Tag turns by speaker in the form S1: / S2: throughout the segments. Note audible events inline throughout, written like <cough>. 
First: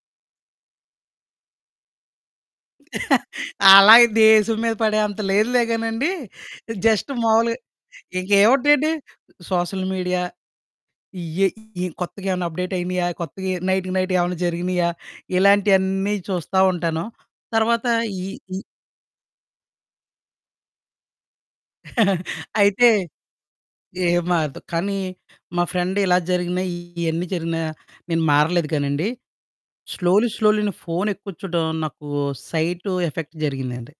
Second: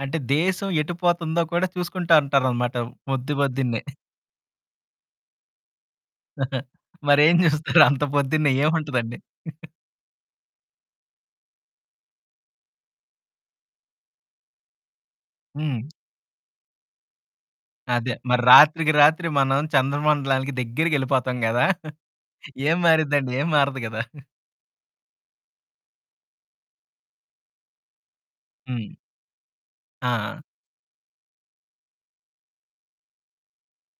S1: అంటే, దేశం ఎటు పోతందో కూడా చూసుకుంటా అంటారనమాట
S2: <chuckles>
S1: పొద్దు పొద్దున్నే. <giggles>
S2: అలాగే దేశం మీద పడే అంత లేదులేగానండీ. జస్ట్
S1: మరేం
S2: మావులుగా
S1: జూస్తారు అంత పొద్దున్నే,
S2: ఇంకేవుంటయండి,
S1: ఏముంటదండి?
S2: సోషల్ మీడియా ఇయ్యే. ఈ కొత్తగేవన్న అప్‌డేటయినియా, కొత్తగా నైట్‌కి నైట్ ఏమన్నా జరిగినియా,
S1: హ్మ్.
S2: ఇలాంటియెన్నీ చూస్తా ఉంటాను. తర్వాత
S1: అదే
S2: ఈ
S1: మరి
S2: ఈ
S1: రాత్రికి రాత్రి మనం చంద్రమండలానికి దెగ్గిరిగెళ్ళిపోతాం గదా! <giggles>
S2: <chuckles>
S1: ఏం
S2: అయితే,
S1: మారిద్దండి, ఏం మారదు గదా!
S2: ఏం
S1: <giggles>
S2: మారదు, కానీ మా ఫ్రెండిలా జరిగినయీ, ఇయన్నీ జరిగినా, నేను మారలేదు
S1: హ్మ్.
S2: గానండి. స్లోలీ,
S1: ఆ!
S2: స్లోలీ నే ఫోనెక్కువ చూడ్డం నాకు సైటు ఎఫెక్ట్ జరిగిందండి.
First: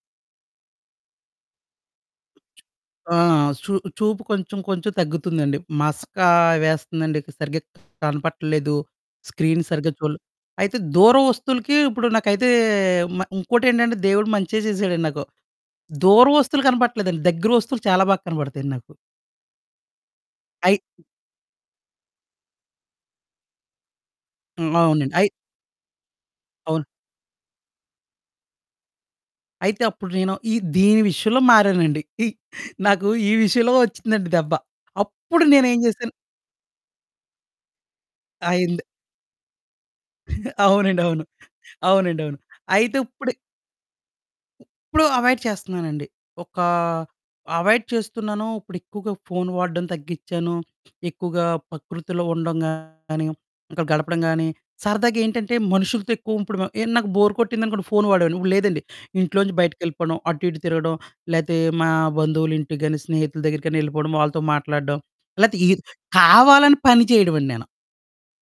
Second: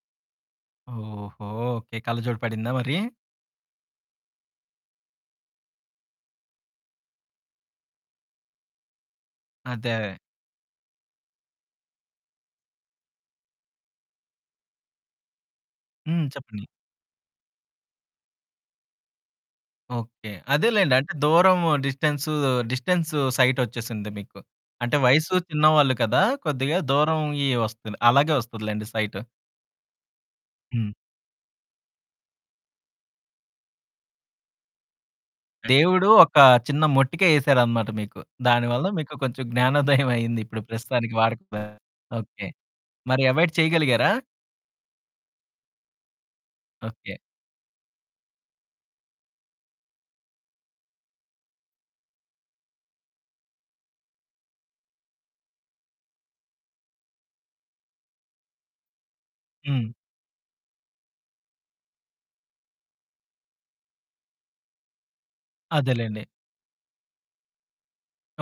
S1: ఓహో! ఓకే. కళ్ళజోడు పడిందా మరి?
S2: ఆ! చూ చూపు కొంచుం కొంచుం తగ్గుతుందండి. మసకా వేస్తందండిక సరిగ్గా కనపడటల్లేదు. స్క్రీన్ సరిగ్గా
S1: అదే.
S2: చూడలే అయితే దూర వస్తువులకీ ఇప్పుడు నాకైతే మ ఇంకోటేంటంటే, దేవుడు మంచే జేసాడండి నాకు.
S1: హ్మ్.
S2: దూర వస్తువులు
S1: చెప్పండి.
S2: కనపడట్లేదండి, దగ్గర వస్తువులు చాలా బాగా కనపడతాయండి నాకు.
S1: ఓకే.
S2: అయి
S1: అదేలెండి. అంటే, దూరము, డిస్టెన్సూ, డిస్టెన్సు సైటొచ్చేసింది మీకు.
S2: హ్మ్.
S1: అంటే,
S2: అవునండి. అయి
S1: వయసు చిన్నవాళ్ళు కదా! కొద్దిగా
S2: అవును.
S1: దూరవుయ్యీ వస్తంది. అలాగే వస్తదిలేండి సైటు.
S2: అయితే అప్పుడు నేను, ఈ
S1: హ్మ్.
S2: దీని విషయంలో మారానండి. ఇ నాకు ఈ విషయంలో ఒచ్చిందండి దెబ్బ. అప్పుడు నేనేం
S1: దేవుడు
S2: జేసాను.
S1: ఒకా చిన్న మొట్టికాయేసారనమాట మీకు. దాని
S2: అయింది.
S1: వల్ల మీకు కొంచెం జ్ఞానోదయవయింది ఇప్పుడు
S2: అవునండి.
S1: ప్రస్తుతానికి
S2: అవును.
S1: వాడకపోయారు.
S2: అవునండి. అవును.
S1: ఓకే.
S2: అయితే
S1: మరి
S2: ఉప్పుడు
S1: అవాయిడ్ చెయగలిగారా?
S2: ఉప్పుడు అవాయిడ్ చేస్తన్నానండి. ఒకా
S1: ఓకే.
S2: అవాయిడ్ చేస్తున్నాను, ఇప్పుడెక్కువగా ఫోను వాడ్డం తగ్గిచ్చాను. ఎక్కువగా పకృతిలో ఉండడం గానీ, ఇంకా గడపడం గానీ, సరదాగేంటంటే, మనుషులతో ఎక్కువ ఉప్పుడు మ ఏ నాకు బోరు కొట్టిందనుకోండి ఫోను వాడేవోడిని, ఇప్పుడు లేదండి. ఇంట్లోంచి
S1: హ్మ్.
S2: బయటికెళ్ళిపోడం, అటు ఇటు తిరగడం, లేతే మా బంధువులింటికి గానీ, స్నేహితుల దెగ్గిరకన్నా యెళ్ళిపోడం, వాళ్ళతో మాట్లాడడం, లేతే ఈర్
S1: అదేలేండి.
S2: కావాలని పని చెయడవండి నేను.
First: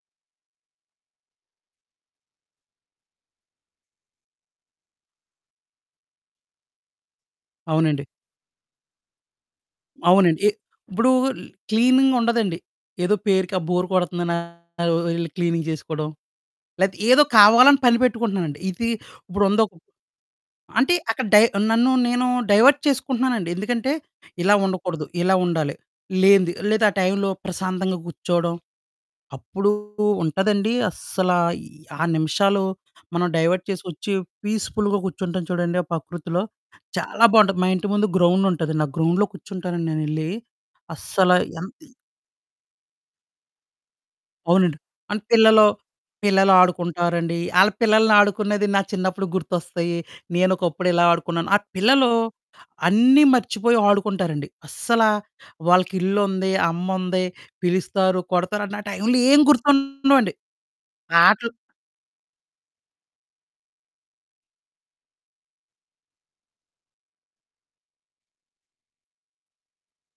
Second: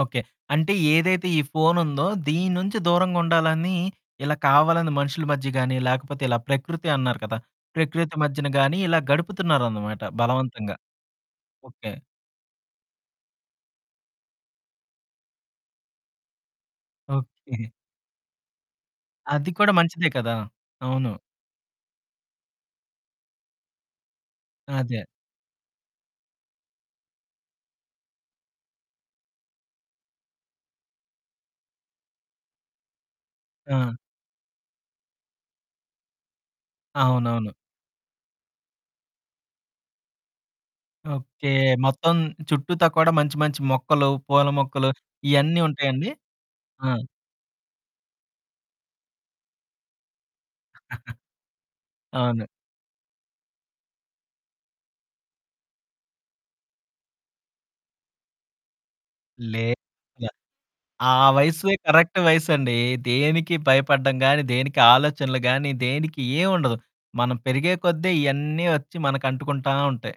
S1: ఓకే. అంటే, ఏదైతే ఈ ఫోనుందో, దీని నుంచి దూరంగుండాలనీ ఇలా కావాలని మనుషులు మధ్య గానీ, లేకపోతే ఇలా ప్రకృతి అన్నారు కదా!
S2: అవునండి.
S1: ప్రకృతి మధ్యన గానీ, ఇలా గడుపుతున్నారనమాట
S2: అవునండి. ఎ
S1: బలవంతంగా.
S2: ఇప్పుడూ ల్
S1: ఓకే.
S2: క్లీనింగుండదండి. ఏదో పేరుకి ఆ బోర్ కొడతందనా అవోవో యెళ్ళి క్లీనింగ్ చేసుకోడం, లేతే ఏదో
S1: ఓకే.
S2: కావాలని పని పెట్టుకుంటన్నానండి. ఇది
S1: అది
S2: ఇప్పుడుందొక
S1: కూడా మంచిదే కదా!
S2: అంటే,
S1: అవును.
S2: అక్కడ డై నన్ను, నేనూ డైవర్ట్ చేసుకుంటన్నానండి. ఎందుకంటే, ఇలా
S1: అదే.
S2: ఉండకూడదు, ఇలా ఉండాలి, లేనిది లేదా ఆ టైంలో ప్రశాంతంగా కూర్చోడం. అప్పుడూ ఉంటదండీ అస్సలా, ఈ ఆ నిమిషాలు మనం డైవర్ట్
S1: ఆ!
S2: చేసొచ్చీ పీస్‌ఫుల్‌గా కూర్చుంటాం చూడండి ఆ పకృతిలో, చాలా
S1: అవునవును.
S2: బావుంటది. మా ఇంటి ముందు గ్రౌండుంటదండి, ఆ గ్రౌండ్‌లో కూర్చుంటానండి నేనెళ్ళీ. అస్సల
S1: ఓకే.
S2: ఎంతి
S1: మొత్తం చుట్టూతా కూడా మంచి మంచి మొక్కలు, పూల
S2: అవునండి.
S1: మొక్కలు
S2: అన్
S1: ఇయన్నీ
S2: పిల్లలు.
S1: ఉంటాయండి?
S2: పిల్లలు
S1: ఆ!
S2: ఆడుకుంటారండి. ఆళ్ళ పిల్లలనాడుకునేది నా చిన్నప్పుడు గుర్తొస్తయీ, నేనొకప్పుడిలా ఆడుకున్నాను. ఆ
S1: <chuckles>
S2: పిల్లలూ
S1: అవును.
S2: అన్నీ మర్చిపోయి ఆడుకుంటారండి. అస్సలా వాళ్ళకిల్లుంది, అమ్ముంది, పిలుస్తారు, కొడతారండి. ఆ టైంలో ఏం
S1: లేదుగ.
S2: గుర్తుండవండి.
S1: ఆ
S2: ఆటలు
S1: వయస్సుయే కరక్ట్ వయసండీ. దేనికి భయపడడం గానీ, దేనికి ఆలోచనలు గానీ, దేనికి ఏవుండదు. మనం పెరిగే కొద్దే ఇయన్నీ ఒచ్చి మనకంటుకుంటా ఉంటాయి.